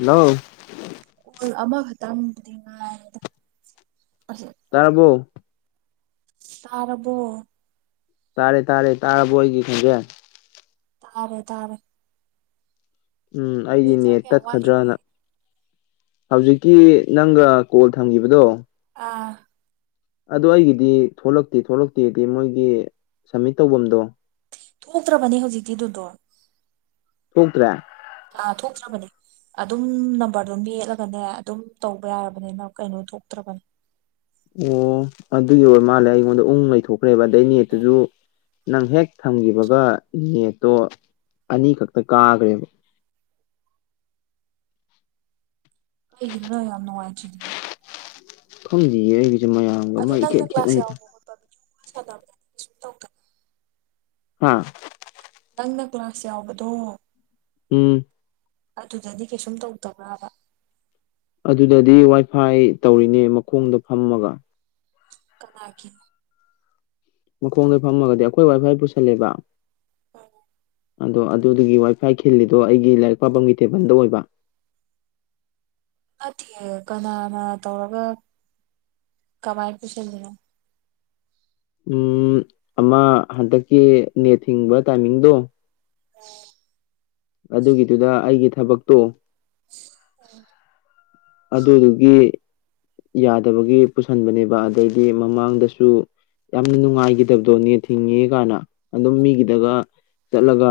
hello ꯑꯣꯜ ꯑꯃꯈꯛꯇꯪꯗꯤꯉꯥꯏ ꯇꯥꯔꯔꯕꯣ ꯇꯥꯔꯔꯕꯣ ꯇꯥꯔꯦ ꯇꯥꯔꯦ ꯇꯔꯥ ꯣꯏꯒꯤ ꯈꯪꯖ ꯇꯥꯔꯦ ꯇꯥꯔꯦ ꯎꯝ ꯅꯣꯏ ꯑꯩꯗꯤꯅꯦ ꯆꯥꯛ ꯀꯌꯥꯝ ꯋꯥꯠꯂꯤꯒꯦ ꯇꯠꯀꯗ꯭ꯔꯅ ꯍꯧꯖꯤꯛꯀꯤ ꯅꯪꯒ ꯀꯣꯜ ꯊꯝꯈꯤꯕꯗꯣ ꯑꯥ ꯑꯗ ꯑꯩꯒꯤꯗꯤ ꯊꯣꯛꯂꯛꯇꯦ ꯊꯣꯛꯂꯛꯇꯦꯗꯤ ꯃꯣꯏꯒꯤ ꯁꯝꯃꯤꯠ ꯇꯧꯐꯝꯗꯣ ꯊꯣꯛꯇ꯭ꯔꯕꯅꯦ ꯍꯧꯖꯤꯛꯇꯤꯗꯨꯗꯣ ꯊꯣꯛꯇ꯭ꯔꯦ ꯑꯥ ꯊꯣꯛꯇ꯭ꯔꯕꯅꯤ ꯑꯗꯨꯝ ꯅꯝꯕꯔꯗꯣꯝ ꯌꯦꯠꯂꯒꯅꯦ ꯑꯗꯨꯝ ꯇꯧꯕ ꯌꯥꯔꯕꯅꯤꯅ ꯀꯩꯅꯣ ꯊꯣꯛꯇ꯭ꯔꯕꯅꯤ ꯑꯣ ꯑꯗꯨꯒꯤ ꯑꯣꯏ ꯃꯥꯜꯂꯦ ꯑꯩꯉꯣꯟꯗ ꯎꯅꯨꯡ ꯂꯩꯊꯣꯛꯈ꯭ꯔꯦꯕ ꯑꯗꯩ ꯅꯦꯠꯇꯨꯁꯨ ꯅꯪ ꯍꯦꯛ ꯊꯝꯈꯤꯕꯒ ꯅꯦꯠꯇꯣ ꯑꯅꯤꯈꯛꯇ ꯀꯥꯈ꯭ꯔꯦꯕ ꯑꯩ ꯏ ꯌꯥꯝꯅꯅꯨꯡꯉꯆꯗꯤ ꯈꯝꯖꯤꯌꯦ ꯑꯩꯒꯤꯁꯦ ꯃꯌꯥꯝꯒ ꯃꯩ ꯈꯦꯠ ꯈꯦꯠꯅꯩꯗ ꯆꯗ ꯑꯥ ꯅꯪꯅ ꯀ꯭ꯂꯥꯁ ꯌꯥꯎꯕꯗꯣ ꯎꯝ ꯑꯗꯨꯗꯗꯤ ꯀꯩꯁꯨꯝ ꯇꯧꯗꯕ꯭ꯔꯕ ꯑꯗꯨꯗꯗꯤ ꯋꯥꯏꯐꯥꯏ ꯇꯧꯔꯤꯅꯦ ꯃꯈꯣꯡꯗ ꯐꯝꯃꯒ ꯀꯅꯥꯒꯦ ꯃꯈꯣꯡꯗꯩ ꯐꯝꯃꯒꯗꯤ ꯑꯩꯈꯣꯏ ꯋꯥꯏꯐꯥꯏ ꯄꯨꯁꯜꯂꯦꯕ ꯑꯗꯣ ꯑꯗꯨꯗꯨꯒꯤ ꯋꯥꯏꯐꯥꯏ ꯈꯤꯜꯂꯤꯗꯣ ꯑꯩꯒꯤ ꯂꯥꯏꯔꯤꯛ ꯄꯥꯕꯝꯒꯤ ꯇꯦꯕꯜꯗ ꯑꯣꯏꯕ ꯐꯠꯇꯦ ꯀꯅꯥꯅ ꯇꯧꯔꯒ ꯀꯃꯥꯏꯅ ꯄꯨꯁꯤꯟꯜꯂꯤꯅꯣ ꯎꯝ ꯑꯃ ꯍꯟꯗꯛꯀꯤ ꯅꯦꯠ ꯊꯤꯡꯕ ꯇꯥꯏꯃꯤꯡꯗꯣ ꯑꯣ ꯑꯗꯨꯒꯤꯗꯨꯗ ꯑꯩꯒꯤ ꯊꯕꯛꯇꯣ ꯑꯣ ꯑꯗꯨꯗꯨꯒꯤ ꯌꯥꯗꯕꯒꯤ ꯄꯨꯁꯤꯟꯕꯅꯦꯕ ꯑꯗꯩꯗꯤ ꯃꯃꯥꯡꯗꯁꯨ ꯌꯥꯝꯅ ꯅꯨꯡꯉꯥꯏꯈꯤꯗꯕꯗꯣ ꯅ ꯊꯤꯡꯉꯦ ꯀꯥꯏꯅ ꯑꯗꯨꯝ ꯃꯤꯒꯤꯗꯒ ꯆꯠꯂꯒ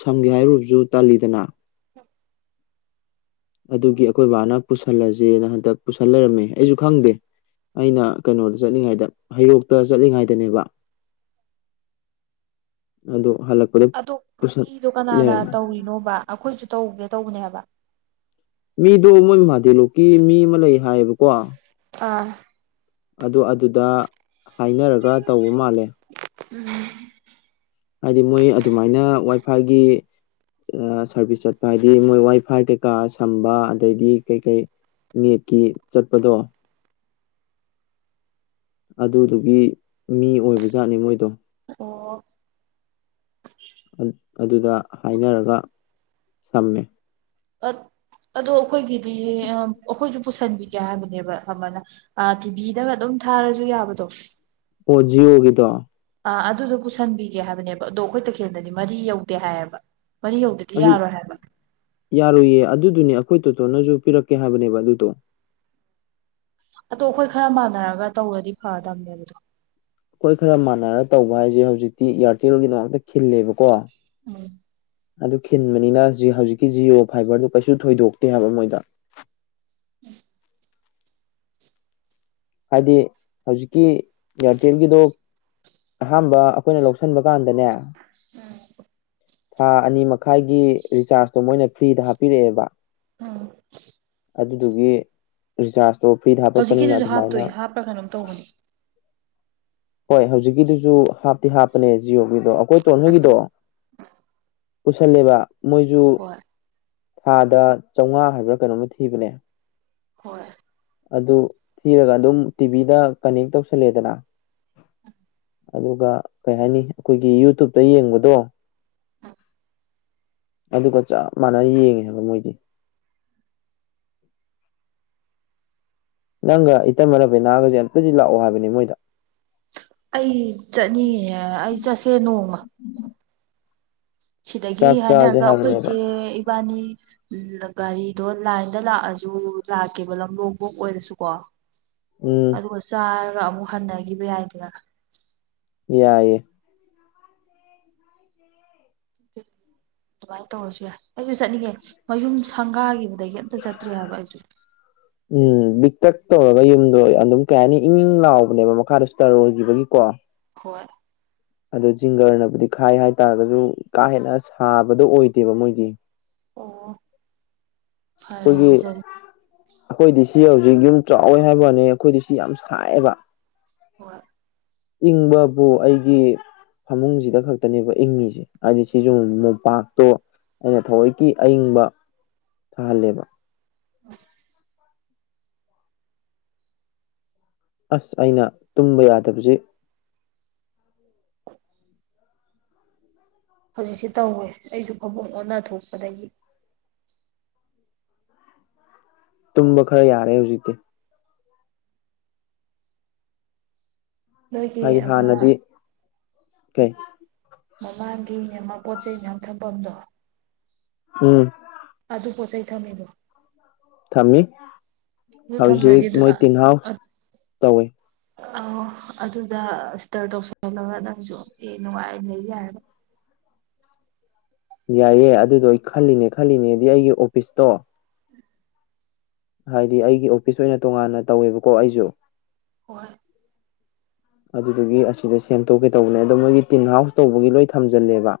ꯁꯝꯒꯦ ꯍꯥꯏꯔꯨꯕꯁꯨ ꯇꯥꯜꯂꯤꯗꯅ ꯑꯗꯨꯒꯤ ꯑꯩꯈꯣꯏ ꯕꯥꯅ ꯄꯨꯁꯜꯂꯁꯦꯅ ꯍꯟꯗꯛ ꯄꯨꯁꯜ ꯂꯩꯔꯝꯃꯦ ꯑꯩꯁꯨ ꯈꯪꯗꯦ ꯑꯩꯅ ꯀꯩꯅꯣꯗ ꯆꯠꯂꯤꯉꯥꯏꯗ ꯍꯩꯔꯣꯛꯇ ꯆꯠꯂꯤꯉꯥꯏꯗꯅꯦꯕ [inaudible] ꯑꯗꯣ ꯍꯜꯂꯛꯄꯗ ꯑꯗꯣ ꯄꯨꯁꯜ ꯃꯤꯗꯣ ꯀꯅꯥꯅ ꯂꯩꯔꯝꯃꯦ ꯇꯧꯔꯤꯅꯣꯕ ꯑꯩꯈꯣꯏꯁꯨ ꯇꯧꯒꯦ ꯇꯧꯕꯅꯦꯕ ꯃꯤꯗꯣ ꯃꯣꯏ ꯃꯍꯥꯗꯦꯂꯣꯛꯀꯤ ꯃꯤ ꯑꯃ ꯂꯩ ꯍꯥꯏꯌꯦꯕꯀꯣ ꯑꯥ ꯑꯗꯨ ꯑꯗꯨꯗ ꯍꯥꯏꯅꯔꯒ ꯇꯧꯕ ꯃꯥꯜꯂꯦ ꯎꯝ ꯍꯥꯏꯗꯤ ꯃꯣꯏ ꯑꯗꯨꯃꯥꯏꯅ ꯋꯥꯏꯐꯥꯏꯒꯤ ꯁꯥꯔꯚꯤꯁ ꯆꯠꯄ ꯍꯥꯏꯗꯤ ꯃꯣꯏ ꯋꯥꯏꯐꯥꯏ ꯀꯩꯀꯥ ꯁꯝꯕ ꯑꯗꯩꯗꯤ ꯀꯩ ꯀꯩ ꯅꯦꯠꯀꯤ ꯆꯠꯄꯗꯣ ꯑꯗꯨꯗꯨꯒꯤ ꯃꯤ ꯑꯣꯏꯕꯖꯥꯠꯅꯤ ꯃꯣꯏꯗꯣ ꯑꯣ ꯑꯗꯨꯗ ꯍꯥꯏꯅꯔꯒ ꯁꯝꯃꯦ ꯑ ꯑꯗꯣ ꯑꯩꯈꯣꯏꯒꯤꯗꯤ ꯑꯩꯈꯣꯏꯁꯨ ꯄꯨꯁꯟꯕꯤꯒꯦ ꯍꯥꯏꯕꯅꯦꯕ ꯑꯃꯅ ꯇꯤꯚꯤꯗꯒ ꯑꯗꯨꯝ ꯊꯥꯔꯁꯨ ꯌꯥꯕꯗꯣ ꯑꯣ ꯖꯤꯑꯣꯒꯤꯗꯣ ꯑ ꯑꯗꯨꯗꯣ ꯄꯨꯁꯟꯕꯤꯒꯦ ꯍꯥꯏꯕꯅꯦꯕ ꯑꯗꯣ ꯑꯩꯈꯣꯏ ꯇꯈꯦꯜꯗꯗꯤ ꯃꯔꯤ ꯌꯧꯗꯦ ꯍꯥꯏꯌꯦꯕ ꯃꯔꯤ ꯌꯧꯗꯗꯤ ꯑꯗꯨ ꯌꯥꯔꯣꯏ ꯍꯥꯏꯕ ꯌꯥꯔꯣꯏꯌꯦ ꯑꯗꯨ ꯑꯗꯨꯅꯦ ꯑꯩꯈꯣꯏ ꯇꯣꯇꯣꯅꯁꯨ ꯄꯤꯔꯛꯀꯦ ꯍꯥꯏꯕꯅꯦꯕ ꯑꯗꯨꯗꯣ ꯑꯗꯣ ꯑꯩꯈꯣꯏ ꯈꯔ ꯃꯥꯟꯅꯔꯒ ꯇꯧꯔꯗꯤ ꯐꯗꯝꯕꯅꯦꯕ ꯑꯗꯣ ꯑꯩꯈꯣꯏ ꯈꯔ ꯃꯥꯟꯅꯔ ꯇꯧꯕ ꯍꯥꯏꯁꯦ ꯍꯧꯖꯤꯛꯇꯤ ꯏꯌꯥꯔꯇꯦꯜꯒꯤꯗꯃꯛꯇ ꯈꯤꯜꯂꯦꯕꯀꯣ ꯎꯝ ꯑꯗꯨ ꯈꯤꯟꯕꯅꯤꯅ ꯍꯧꯖꯤꯛꯀꯤ ꯖꯤꯑꯣ ꯐꯥꯏꯕꯔꯗꯨ ꯀꯩꯁꯨ ꯊꯣꯏꯗꯣꯛꯇꯦ ꯍꯥꯏꯕ ꯃꯣꯏꯗ [inaudible] ꯍꯥꯏꯗꯤ ꯍꯧꯖꯤꯛꯀꯤ ꯏꯌꯥꯔꯇꯦꯜꯒꯤꯗꯣ ꯑꯍꯥꯟꯕ ꯑꯩꯈꯣꯏꯅ ꯂꯧꯁꯤꯟꯕ ꯀꯥꯟꯗꯅꯦ ꯎꯝ ꯊꯥ ꯑꯅꯤ ꯃꯈꯥꯏꯒꯤ ꯔꯤꯆꯥꯔꯖꯇꯣ ꯃꯣꯏꯅ ꯐ꯭ꯔꯤꯗ ꯍꯥꯞꯄꯤꯔꯛꯑꯦꯕ ꯑꯥ ꯑꯗꯨꯗꯨꯒꯤ ꯔꯤꯆꯥꯔꯖꯇꯣ ꯐ꯭ꯔꯤꯗ ꯍꯥꯞꯄꯛꯄꯅꯤꯅ ꯍꯧꯖꯤꯛꯀꯤꯗꯨꯁꯨ ꯑꯗꯨꯃꯥꯏꯅ ꯍꯥꯞꯇꯣꯏ ꯍꯥꯞꯄꯔ ꯀꯩꯅꯣꯝ ꯇꯧꯕꯅꯦ ꯍꯣꯏ ꯍꯧꯖꯤꯛꯀꯤꯗꯨꯁꯨ ꯍꯥꯞꯇꯤ ꯍꯥꯞꯄꯅꯦ ꯖꯤꯑꯣꯒꯤꯗꯣ ꯑꯩꯈꯣꯏ ꯇꯣꯟ ꯍꯣꯏꯒꯤꯗꯣ ꯄꯨꯁꯜꯂꯦꯕ ꯃꯣꯏꯁꯨ ꯍꯣꯏ ꯊꯥꯗ ꯆꯧꯉꯥ ꯍꯥꯏꯕ꯭ꯔꯥ ꯀꯩꯅꯣꯝꯃ ꯊꯤꯕꯅꯦ ꯍꯣꯏ ꯑꯗꯨ ꯊꯤꯔꯒ ꯑꯗꯨꯝ ꯇꯤꯚꯤꯗ ꯀꯅꯦꯛ ꯇꯧꯁꯜꯂꯦꯗꯅ ꯑꯗꯨꯒ ꯀꯩ ꯍꯥꯏꯅꯤ ꯑꯩꯈꯣꯏꯒꯤ ꯌꯨꯇꯨꯨꯞꯇ ꯌꯦꯡꯕꯗꯣ ꯑꯗꯨꯒ ꯆꯞ ꯃꯥꯟꯅꯅ ꯌꯦꯡꯉꯦ ꯍꯥꯏꯕ ꯃꯣꯏꯗꯤ [inaudible] ꯅꯪꯒ ꯏꯇꯩꯃ ꯔꯕꯤꯅꯥꯒꯁꯦ ꯑꯝꯇꯗꯤ ꯂꯥꯛꯑꯣ ꯍꯥꯏꯕꯅꯤ ꯃꯣꯏꯗ ꯑꯩ ꯆꯠꯅꯤꯡꯉꯦ ꯑꯩ ꯆꯠꯁꯦ ꯅꯣꯡꯃ ꯁꯤꯗꯒꯤ ꯆꯥꯛ ꯆꯥꯁꯦ ꯍꯥꯏꯅꯔꯒ ꯑꯩꯈꯣꯏ ꯆꯦ ꯍꯥꯏꯕꯅꯦꯕ ꯏꯕꯥꯅꯤ ꯎ ꯒꯥꯔꯤꯗꯣ ꯂꯥꯏꯟꯗ ꯂꯥꯛꯑꯁꯨ ꯂꯥꯛꯀꯦꯕ ꯂꯝꯂꯣꯡꯕꯣꯛ ꯑꯣꯏꯔꯁꯨꯀꯣ ꯎꯝ ꯑꯗꯨꯒ ꯆꯥꯔꯒ ꯑꯃꯨꯛ ꯍꯟꯅꯈꯤꯕ ꯌꯥꯏꯗꯅ ꯌꯥꯏꯌꯦ ꯑꯗꯨꯃꯥꯏꯅ ꯇꯧꯔꯁꯨ ꯌꯥꯏ ꯑꯩꯁꯨ ꯆꯠꯅꯤꯡꯉꯦ ꯃꯌꯨꯝ ꯁꯪꯒꯥꯒꯤꯕ ꯑꯗꯒꯤ ꯑꯝꯇ ꯆꯠꯇ꯭ꯔꯤ ꯍꯥꯏꯕ ꯑꯩꯁꯨ ꯎꯝ ꯕꯤꯛꯇꯛ ꯇꯧꯔꯒ ꯌꯨꯝꯗꯣ ꯑꯗꯨꯝ ꯀꯩ ꯍꯥꯏꯅꯤ ꯏꯪ ꯏꯪ ꯂꯥꯎꯕꯅꯦꯕ ꯃꯈꯥꯗ ꯁꯇꯔꯣꯏꯈꯤꯕꯒꯤꯀꯣ ꯍꯣꯏ ꯑꯗꯣ ꯖꯤꯡꯒꯔꯅꯕꯨꯗꯤ ꯈꯥꯏ ꯍꯥꯏ ꯇꯥꯔꯒꯁꯨ ꯀꯥ ꯍꯦꯟꯅ ꯁꯥꯕꯗꯣ ꯑꯣꯏꯗꯦꯕ ꯃꯣꯏꯗꯤ ꯑꯣ ꯐꯔꯦ ꯑꯩꯈꯣꯏꯒꯤ ꯑꯗꯨꯗꯤ ꯑꯩꯈꯣꯏꯗꯤ ꯁꯤ ꯍꯧꯖꯤꯛ ꯌꯨꯝ ꯆꯥꯎꯋꯦ ꯍꯥꯏꯕꯩ ꯋꯥꯅꯤ ꯑꯩꯈꯣꯏꯗꯤ ꯁꯤ ꯌꯥꯝ ꯁꯥꯏꯌꯦꯕ ꯍꯣꯏ ꯏꯪꯕꯕꯨ ꯑꯩꯒꯤ ꯐꯃꯨꯡꯁꯤꯗ ꯈꯛꯇꯅꯦꯕ ꯏꯪꯉꯤꯁꯦ ꯍꯥꯏꯗꯤ ꯁꯤꯁꯨ ꯃꯣꯝꯄꯥꯛꯇꯣ ꯑꯩꯅ ꯊꯑꯣꯏꯀꯤ ꯑꯏꯪꯕ ꯊꯥꯍꯜꯂꯦꯕ ꯑꯣ ꯑꯁ ꯑꯩꯅ ꯇꯨꯝꯕ ꯌꯥꯗꯕꯁ [inaudible] ꯍꯧꯖꯤꯛꯁꯤꯦ ꯇꯧꯋꯦ ꯑꯩꯁꯨ ꯈꯕꯨꯡ ꯑꯣꯟꯅ ꯊꯣꯛꯄꯗꯒꯤ ꯇꯨꯝꯕ ꯈꯔ ꯌꯥꯔꯦ ꯍꯧꯖꯤꯛꯇꯤ ꯅꯣꯏꯒꯤ ꯍꯥꯏꯗꯤ ꯑꯃ ꯍꯥꯟꯅꯗꯤ ꯀꯩ ꯃꯃꯥꯡꯒꯤ ꯃꯃ ꯄꯣꯠ ꯆꯩꯩ ꯃꯌꯥꯝ ꯊꯝꯐꯝꯗꯣ ꯎꯝ ꯑꯗꯨ ꯄꯣꯠ ꯆꯩ ꯆꯩ ꯊꯝꯃꯦꯕ ꯊꯝꯃꯤ ꯍꯧꯖꯤꯛ ꯊꯝꯗ꯭ꯔꯗꯤ ꯑꯗꯨ ꯃꯣꯏ ꯇꯤꯜꯍꯥꯎ ꯇꯧꯏ ꯑ ꯑꯗꯨꯗ ꯏꯁꯇꯔ ꯇꯧꯁꯜꯍꯜꯂꯒ ꯅꯪꯁꯨ ꯑꯦ ꯅꯨꯡꯉꯥꯏ ꯂꯩ ꯌꯥꯏꯔ ꯌꯥꯏꯑꯦ ꯑꯗꯨꯗꯣ ꯑꯩ ꯈꯜꯂꯤꯅꯦ ꯈꯜꯂꯤꯅꯦꯗꯤ ꯑꯩꯒꯤ ꯑꯣꯐꯤꯁꯇꯣ ꯍꯥꯏꯗꯤ ꯑꯩꯒꯤ ꯑꯣꯐꯤꯁ ꯑꯣꯏꯅ ꯇꯣꯉꯥꯟꯅ ꯇꯧꯋꯦꯕꯀꯣ ꯑꯩꯁꯨ ꯍꯣꯏ ꯑꯗꯨꯗꯨꯒꯤ ꯑꯁꯤꯗ ꯁꯦꯝꯗꯣꯛꯀꯦ ꯇꯧꯕꯅꯦ ꯑꯗꯣ ꯃꯣꯏꯒꯤ ꯇꯤꯟ ꯍꯥꯎꯁ ꯇꯧꯕꯒꯤ ꯂꯣꯏ ꯊꯝꯖꯤꯜꯂꯦꯕ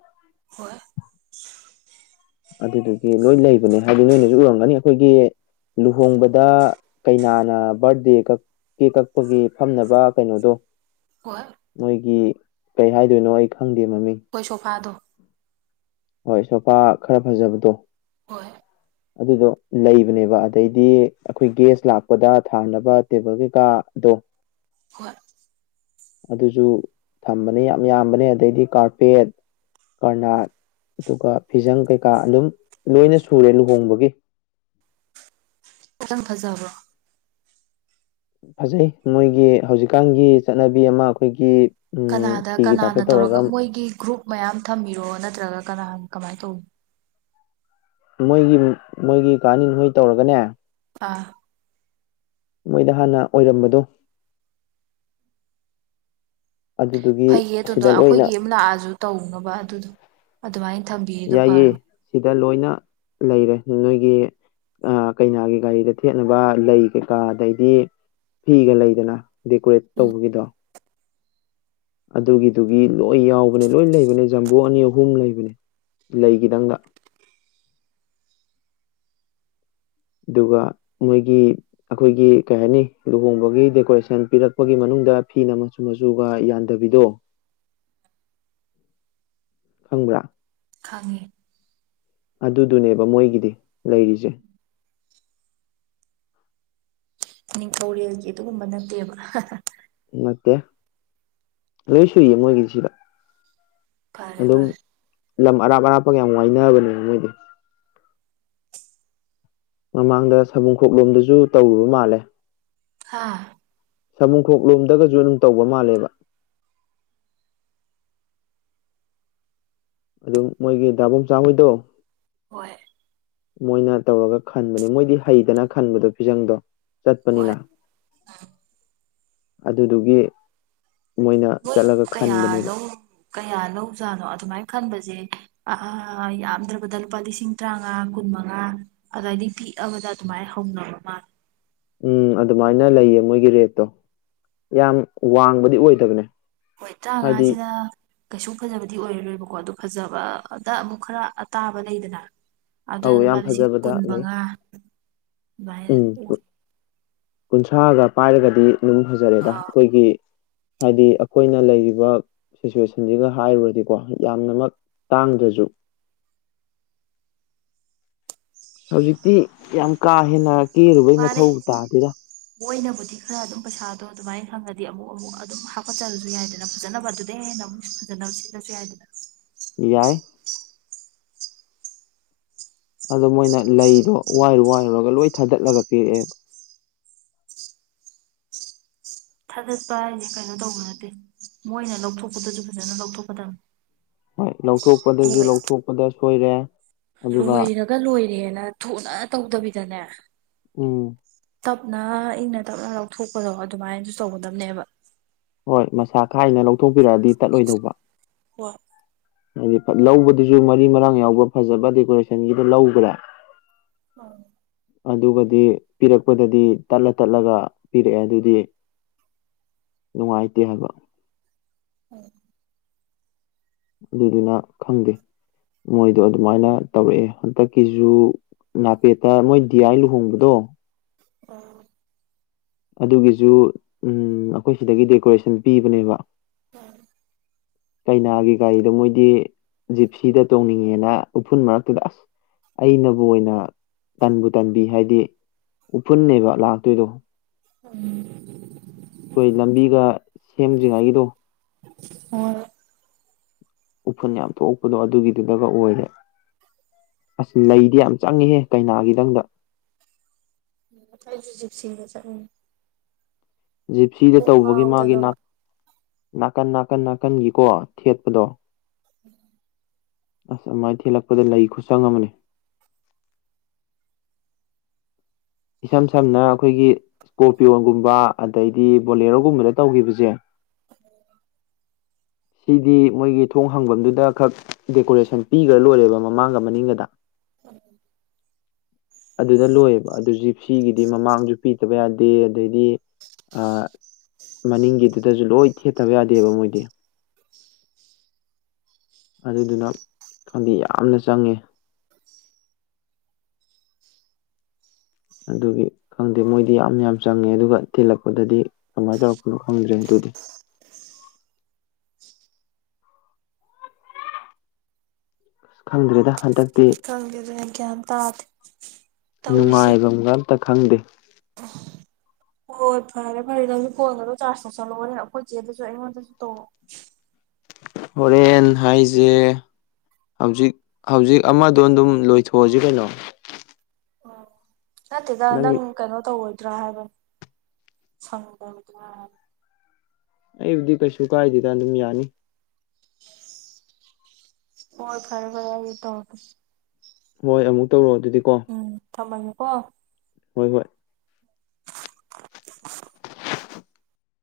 ꯍꯣꯏ ꯑꯗꯨꯗꯨꯒꯤ ꯂꯣꯏ ꯂꯩꯕꯅꯦ ꯍꯥꯏꯗꯤ ꯅꯣꯏꯅꯁꯨ ꯎꯔꯝꯒꯅꯤ ꯑꯩꯈꯣꯏꯒꯤ ꯂꯨꯍꯣꯡꯕꯗ ꯀꯩꯅꯥꯅ ꯕꯥꯔꯗꯦ ꯀꯛ ꯀꯦ ꯀꯛꯄꯒꯤ ꯐꯝꯅꯕ ꯀꯩꯅꯣꯗꯣ ꯍꯣꯏ ꯃꯣꯏꯒꯤ ꯀꯩ ꯍꯥꯏꯗꯣꯏꯅꯣ ꯑꯩ ꯈꯪꯗꯦ ꯃꯃꯤꯡ ꯑꯩꯈꯣꯏ ꯁꯣꯐꯥꯗꯣ ꯍꯣꯏ ꯁꯣꯄꯥ ꯈꯔ ꯐꯖꯕꯗꯣ ꯍꯣꯏ ꯑꯗꯨꯗꯣ ꯂꯩꯕꯅꯦꯕ ꯑꯗꯩꯗꯤ ꯑꯩꯈꯣꯏ ꯒꯦꯁ ꯂꯥꯛꯄꯗ ꯊꯥꯅꯕ ꯇꯦꯕꯜ ꯀꯩꯀꯥ ꯍ ꯍꯣꯏ ꯑꯗꯨꯁꯨ ꯊꯝꯕꯅꯦ ꯌꯥꯝ ꯌꯥꯝꯕꯅꯦ ꯑꯗꯩꯗꯤ ꯀꯥꯔꯄꯦꯠ ꯀꯔꯅꯥꯠ ꯑꯗꯨꯒ ꯐꯤꯖꯪ ꯀꯩ ꯀꯥ ꯑꯗꯨꯝ ꯂꯣꯏꯅ ꯁꯨꯔꯦ ꯂꯨꯍꯣꯡꯕꯒꯤ ꯈꯤꯇꯪ ꯐꯖꯕꯣ ꯐꯖꯩ ꯃꯣꯏꯒꯤ ꯍꯧꯖꯤꯛꯀꯥꯟꯒꯤ ꯆꯠꯅꯕꯤ ꯑꯃ ꯑꯩꯈꯣꯏꯒꯤ ꯎꯝ ꯀꯅꯥꯗ ꯐꯤꯒꯤ ꯀꯅꯥꯅ ꯇꯥꯏꯞꯇ ꯇꯧꯔꯒ ꯃꯣꯏꯒꯤ ꯒ꯭ꯔꯨꯞ ꯃꯌꯥꯝ ꯊꯝꯕꯤꯔꯣ ꯅꯠꯇ꯭ꯔꯒ ꯀꯅꯥꯅ ꯀꯃꯥꯏ ꯇꯧ ꯃꯣꯏꯒꯤ ꯃꯣꯏꯒꯤ ꯀꯥꯅꯤ ꯃꯣꯏ ꯇꯧꯔꯒꯅꯦ ꯑꯥ ꯃꯣꯏꯗ ꯍꯥꯟꯅ ꯑꯣꯏꯔꯝꯕꯗꯣ ꯑꯗꯨꯗꯨꯒꯤ ꯐꯩꯌꯦ ꯑꯗꯨꯗꯣ ꯁꯤꯗ ꯂꯣꯏꯅ ꯑꯩꯈꯣꯏꯒꯤ ꯑꯃꯛ ꯂꯥꯛꯑꯁꯨ ꯇꯧꯅꯕ ꯑꯗꯨꯗꯣ ꯑꯗꯨꯃꯥꯏꯅ ꯊꯝꯕꯤꯔꯤꯗꯣ ꯌꯥꯏꯌꯦꯦ ꯐꯔꯕ ꯁꯤꯗ ꯂꯣꯏꯅ ꯂꯩꯔꯦ ꯅꯣꯏꯒꯤ ꯑ ꯀꯩꯅꯥꯒꯤ ꯒꯥꯔꯤꯗ ꯊꯦꯠꯅꯕ ꯂꯩ ꯀꯩꯀꯥ ꯑꯗꯩꯗꯤ ꯐꯤꯒ ꯂꯩꯗꯅ ꯗꯦꯀꯣꯔꯦꯠ ꯎꯝ ꯇꯧꯕꯒꯤꯗꯣ ꯑꯗꯨꯒꯤꯗꯨꯒꯤ ꯂꯣꯏ ꯌꯥꯎꯕꯅꯦ ꯂꯣꯏ ꯂꯩꯕꯅꯦ ꯖꯝꯕꯨ ꯑꯅꯤ ꯑꯍꯨꯝ ꯂꯩꯕꯅꯦ ꯂꯩꯒꯤꯗꯪꯒ [inaudible] ꯑꯗꯨꯒ ꯃꯣꯏꯒꯤ ꯑꯩꯈꯣꯏꯒꯤ ꯀꯩ ꯍꯥꯏꯅꯤ ꯂꯨꯍꯣꯡꯕꯒꯤ ꯗꯦꯀꯣꯔꯦꯁꯟ ꯄꯤꯔꯛꯄꯒꯤ ꯃꯅꯨꯡ ꯗ ꯐꯤꯅ ꯃꯆꯨ ꯃꯆꯨꯒ ꯌꯥꯟꯗꯕꯤꯗꯣ [inaudible] ꯈꯪꯕ꯭ꯔꯥ ꯈꯪꯉꯦ ꯑꯗꯨꯗꯨꯅꯦꯕ ꯃꯣꯏꯒꯤꯗꯤ ꯂꯩꯔꯤꯁꯦ ꯅꯤꯡꯊꯧꯔꯦꯜꯒꯤ ꯑꯗꯨꯒꯨꯝꯕ ꯅꯠꯇꯦꯕ ꯅꯠꯇꯦ ꯂꯣꯏ ꯁꯨꯏꯌꯦ ꯃꯣꯏꯒꯤ ꯁꯤꯗ ꯐꯔꯦ ꯐꯔꯦ ꯂꯝ ꯑꯔꯥꯞ ꯑꯔꯥꯞꯄꯒ ꯌꯥꯝ ꯋꯥꯏꯅꯕꯅꯦ ꯃꯣꯏꯗꯤ ꯃꯃꯥꯡꯗ ꯁꯥꯕꯨꯡꯈꯣꯛꯂꯣꯝꯗꯁꯨ ꯇꯧꯔꯨꯕ ꯃꯥꯜꯂꯦ ꯍꯥꯥ ꯁꯥꯃꯨꯈꯣꯛ ꯂꯣꯝꯗꯒꯁꯨ ꯑꯗꯨꯝ ꯇꯧꯕ ꯃꯥꯜꯂꯦꯕ ꯑꯗꯨꯝ ꯃꯣꯏꯒꯤ ꯗꯥꯕ ꯆꯥꯃꯩꯗꯣ ꯍꯣꯏ ꯃꯣꯏꯅ ꯇꯧꯔꯒ ꯈꯟꯕꯅꯦ ꯃꯣꯏꯗꯤ ꯍꯩꯗꯅ ꯈꯟꯕꯗꯣ ꯐꯤꯖꯪꯗꯣ ꯍꯣꯏ ꯆꯠꯄꯅꯤꯅ ꯑꯗꯨꯗꯨꯒꯤ ꯃꯣꯏꯅ ꯍꯣꯏ ꯆꯠꯂꯒ ꯀꯌꯥ ꯈꯟꯕꯅꯦꯕ ꯂꯧ ꯀꯌꯥ ꯂꯧꯖꯥꯠꯅꯣ ꯑꯗꯨꯃꯥꯏꯅ ꯈꯟꯕꯁ ꯌꯥꯝꯗ꯭ꯔꯕꯗ ꯂꯨꯄꯥ ꯂꯤꯁꯤꯡ ꯇꯥꯉꯥ ꯀꯨꯟ ꯃꯉꯥ ꯑꯏꯗꯤ ꯄꯤꯛꯑ ꯑꯗꯨꯃꯥꯏ ꯍꯣꯝꯅ ꯃꯥ ꯎꯝ ꯑꯗꯨꯃꯥꯏꯅ ꯂꯩꯌꯦ ꯃꯣꯏꯒꯤ ꯔꯦꯠꯇꯣ ꯌꯥꯝ ꯋꯥꯡꯕꯗꯤ ꯑꯣꯏꯗꯕꯅꯦ ꯍꯣꯏ ꯍꯥꯏꯗꯤ ꯇꯔꯥꯃꯉꯥꯁꯤꯗ ꯀꯩꯁꯨ ꯐꯖꯕꯗꯤ ꯑꯣꯏꯔꯔꯣꯏꯕꯀꯣ ꯑꯗꯨ ꯐꯖꯕꯗ ꯑꯃꯨꯛ ꯈꯔ ꯑ ꯇꯥꯕ ꯂꯩꯗꯅ ꯑꯗꯨꯅ ꯑꯧ ꯂꯨꯄꯥ ꯌꯥꯝ ꯂꯤꯁꯤꯡ ꯐꯖꯕꯗ ꯀꯨꯟ ꯂꯩ ꯃꯉꯥ ꯑꯗꯨꯃꯥꯏꯅ ꯎꯝ ꯀꯨꯟꯊ꯭ꯔꯥꯒ ꯄꯥꯏꯔꯒꯗꯤ ꯑꯗꯨꯝ ꯐꯖꯔꯦꯗ ꯑꯥ ꯑꯩꯈꯣꯏꯒꯤ ꯍꯥꯏꯗꯤ ꯑꯩꯈꯣꯏꯅ ꯂꯩꯔꯤꯕ ꯁꯤꯆꯨꯋꯦꯁꯟꯁꯤꯒ ꯍꯥꯏꯔꯨꯔꯗꯤꯀꯣ ꯌꯥꯝꯅꯃꯛ ꯇꯥꯡꯗ꯭ꯔꯁꯨ [inaudible] ꯍꯧꯖꯤꯛꯇꯤ ꯌꯥꯝ ꯀꯥ ꯍꯦꯟꯅ ꯀꯦꯔꯨꯕꯩ ꯃꯊꯧ ꯇꯥꯗꯦꯗ ꯃꯣꯏ ꯑꯣꯏꯅꯕꯨꯗꯤ ꯈꯔ ꯑꯗꯨꯝ ꯄꯩꯁꯥꯗꯣ ꯑꯗꯨꯃꯥꯏꯅ ꯈꯪꯉꯗꯤ ꯑꯃꯨꯛ ꯑꯃꯨꯛ ꯑꯗꯨꯝ ꯍꯥꯞꯀꯠꯆꯔꯁꯨ ꯌꯥꯏꯗꯅ ꯐꯖꯅꯕ ꯑꯗꯨꯗ ꯍꯦꯟꯅ ꯐꯖꯅꯕ ꯁꯤꯜꯂꯁꯨ ꯌꯥꯏꯗꯅ ꯑꯦꯏ ꯑꯗꯣ ꯃꯣꯏꯅ ꯂꯩꯗꯣ ꯋꯥꯏꯔꯨ ꯋꯥꯏꯔꯨꯔꯒ ꯂꯣꯏ ꯊꯥꯗꯠꯂꯒ ꯄꯤꯔꯛꯑꯦꯕ ꯊꯥꯖꯠꯄ ꯍꯥꯏꯁꯦ ꯀꯩꯅꯣ ꯇꯧꯕ ꯅꯠꯇꯦ ꯃꯣꯏꯅ ꯂꯧꯊꯣꯛꯄꯗꯁꯨ ꯐꯖꯅ ꯂꯧꯊꯣꯛꯀꯗꯕꯅꯤ ꯍꯣꯏ ꯂꯧꯊꯣꯛꯄꯗꯁꯨ ꯂꯣꯏ ꯂꯧꯊꯣꯛꯄꯗ ꯁꯣꯏꯔꯦ ꯑꯗꯨꯒ ꯂꯣꯏꯔꯒ ꯂꯣꯏꯔꯦꯅ ꯊꯨꯅ ꯇꯧꯗꯕꯤꯗꯅꯦ ꯎꯝ ꯇꯞꯅ ꯏꯪꯅ ꯇꯞꯅ ꯂꯧꯊꯣꯛꯄꯗꯣ ꯑꯗꯨꯃꯥꯏꯅꯁꯨ ꯇꯧꯒꯗꯝꯕꯅꯦꯕ ꯍꯣꯏ ꯃꯁꯥ ꯈꯥꯏꯅ ꯂꯧꯊꯣꯛꯄꯤꯔꯛꯑꯗꯤ ꯇꯠꯂꯣꯏꯗꯧꯕ ꯍ ꯍꯥꯏꯗꯤ ꯂꯧꯕꯗꯨꯁꯨ ꯃꯔꯤ ꯃꯔꯥꯡ ꯌꯥꯎꯕ꯭ꯔ ꯐꯖꯕ ꯗꯦꯀꯣꯔꯦꯁꯟꯒꯤꯗꯣ ꯂꯧꯈ꯭ꯔꯦ ꯎꯝ ꯑꯗꯨꯒꯗꯤ ꯄꯤꯔꯛꯄꯗꯗꯤ ꯇꯠꯂ ꯇꯠꯂꯒ ꯄꯤꯔꯛꯑꯦ ꯑꯗꯨꯗꯤ ꯅꯨꯡꯉꯥꯏꯇꯦ ꯍꯥꯏꯕꯣ ꯎꯝ ꯑꯗꯨꯗꯨꯅ ꯈꯪꯗꯦ ꯃꯣꯏꯗꯣ ꯑꯗꯨꯃꯥꯏꯅ ꯇꯧꯔꯛꯑꯦ ꯍꯟꯗꯛꯀꯤꯖ ꯅꯥꯄꯦꯠꯇ ꯃꯣꯏ ꯗꯤꯌꯥꯥꯏ ꯂꯨꯍꯣꯡꯕꯗꯣ ꯑꯣ ꯑ ꯑꯗꯨꯒꯤꯁꯨ ꯎ ꯑꯩꯈꯣꯏ ꯁꯤꯗꯒꯤ ꯗꯦꯀꯣꯔꯦꯁꯟ ꯄꯤꯕꯅꯦꯕ [inaudible] ꯀꯩꯅꯥꯒꯤ ꯒꯥꯔꯤꯗꯣ ꯃꯣꯏꯗꯤ ꯖꯤꯞꯁꯤꯗ ꯇꯣꯡꯅꯤꯡꯉꯦꯅ ꯎꯐꯨꯜ ꯃꯔꯛꯇꯨꯗ ꯑꯁ ꯑꯩꯅꯕꯨ ꯑꯣꯏꯅ ꯇꯟꯕꯨ ꯇꯟꯕꯤ ꯍꯥꯏꯗꯤ ꯎꯐꯨꯟꯅꯦꯕ ꯂꯥꯛꯇꯣꯏꯗꯣ ꯎꯝ ꯑꯩꯈꯣꯏ ꯂꯝꯕꯤꯒ ꯁꯦꯝꯗ꯭ꯔꯤꯉꯩꯒꯤꯗꯣ ꯍ ꯎꯐꯨꯟ ꯌꯥꯝ ꯊꯣꯛꯄꯗꯣ ꯑꯗꯨꯒꯤꯗꯨꯗꯒ ꯑꯣꯏꯔꯦ ꯑꯁ ꯂꯩꯗꯤ ꯌꯥꯝ ꯆꯪꯉꯤꯍꯦ ꯀꯩꯅꯥꯒꯤꯗꯪꯗ ꯊꯁꯨꯖꯤꯞꯁꯤꯒ ꯆ ꯎꯝ ꯖꯤꯞꯁꯤꯗ ꯇꯧꯕꯒꯤ ꯃꯥꯒꯤ ꯅꯥ ꯅꯥꯀꯟ ꯅꯥꯀꯟ ꯅꯥꯀꯟꯒꯤꯀꯣ ꯊꯦꯠꯄꯗꯣ ꯎꯝ ꯑꯁ ꯑꯗꯨꯃꯥꯏꯅ ꯊꯦꯜꯂꯛꯄꯗ ꯂꯩ ꯈꯨꯠꯁꯪ ꯑꯃꯅꯤ ꯏꯁꯝ ꯁꯝꯅ ꯑꯩꯈꯣꯏꯒꯤ ꯏꯁꯀꯣꯔꯄꯤꯌꯣꯒꯨꯝꯕ ꯑꯗꯩꯗꯤ ꯕꯣꯂꯦꯔꯣꯒꯨꯝꯕꯗ ꯇꯧꯒꯤꯈꯤꯕꯁꯦ [unintelligible] ꯁꯤꯗꯤ ꯃꯣꯏꯒꯤ ꯊꯣꯡ ꯍꯪꯐꯝꯗꯨꯗ ꯈꯛ ꯗꯦꯀꯣꯔꯦꯁꯟ ꯄꯤꯈ꯭ꯔ ꯂꯣꯏꯔꯦꯕ ꯃꯃꯥꯡꯒ ꯃꯅꯤꯡꯒꯗ ꯎꯝ ꯑꯗꯨꯅ ꯂꯣꯏꯌꯦꯕ ꯑꯗꯨ ꯖꯤꯞꯁꯤꯒꯤꯗꯤ ꯃꯃꯥꯡꯁꯨ ꯄꯤꯗꯕ ꯌꯥꯗꯦ ꯑꯗꯩꯗꯤ [unintelligible] ꯃꯅꯤꯡꯒꯤꯗꯨꯗꯁꯨ ꯂꯣꯏ ꯊꯦꯠꯇꯕ ꯌꯥꯗꯦꯕ ꯃꯣꯏꯗꯤ [unintelligible] ꯑꯗꯨꯗꯨꯅ ꯈꯪꯗꯤ ꯌꯥꯝꯅ ꯆꯪꯉꯦ ꯑꯗꯨꯒꯤ ꯈꯪꯗꯦ ꯃꯣꯏꯗꯤ ꯌꯥꯝ ꯌꯥꯝ ꯆꯪꯉꯦ ꯑꯗꯨꯒ ꯊꯤꯜꯂꯛꯄꯗꯗꯤ ꯀꯃꯥꯏꯅ ꯇꯧꯔꯛꯄꯅꯣ ꯈꯪꯗ꯭ꯔꯦ ꯑꯗꯨꯗꯤ [unintelligible] ꯑ ꯈꯪꯗ꯭ꯔꯦꯗ ꯍꯟꯗꯛ ꯈꯪꯗꯦꯗ ꯑꯩ ꯒ꯭ꯌꯥꯟ ꯇꯥꯗꯦ ꯅꯨꯡꯉꯥꯏꯕ ꯉꯝꯇ ꯈꯪꯗꯦ ꯑ ꯍꯣꯏ ꯐꯔꯦ ꯐꯔꯦꯗꯤ ꯍꯧꯖꯤꯛ ꯐꯣꯟ ꯈꯗꯣ ꯆꯥꯔꯖ ꯇꯧꯁꯜꯂꯛꯑꯣꯅꯦꯅ ꯑꯩꯈꯣꯏ ꯏꯆꯦꯗꯁꯨ ꯑꯩꯉꯣꯟꯗꯁꯨ ꯇꯧꯔ ꯍꯣꯔꯦꯟ ꯍꯥꯏꯁꯦ ꯍꯧꯖꯤꯛ ꯍꯧꯖꯤꯛ ꯑꯃꯗꯣ ꯑꯗꯨꯝ ꯂꯣꯏꯊꯣꯛꯑꯁꯤ ꯀꯩꯅꯣ ꯅꯠꯇꯦꯗ ꯅꯪꯒꯤ ꯅꯪ ꯀꯩꯅꯣ ꯇꯧ ꯇ꯭ꯔꯥꯕ ꯁꯪꯕꯗ꯭ꯔꯥ ꯑꯩꯕꯨꯗꯤ ꯀꯩꯁꯨ ꯀꯥꯏꯗꯦꯗꯅ ꯑꯗꯨꯝ ꯌꯥꯅꯤ ꯍꯣꯏ ꯐꯔꯦ ꯐꯔꯦ ꯍꯥꯏ ꯇꯠꯇ ꯍꯣꯏ ꯑꯃꯨꯛ ꯇꯧꯔꯣꯑꯣ ꯑꯗꯨꯗꯤꯀꯣ ꯊꯃꯥꯏꯅꯤꯀꯣ ꯍꯣꯏ ꯍꯣꯏ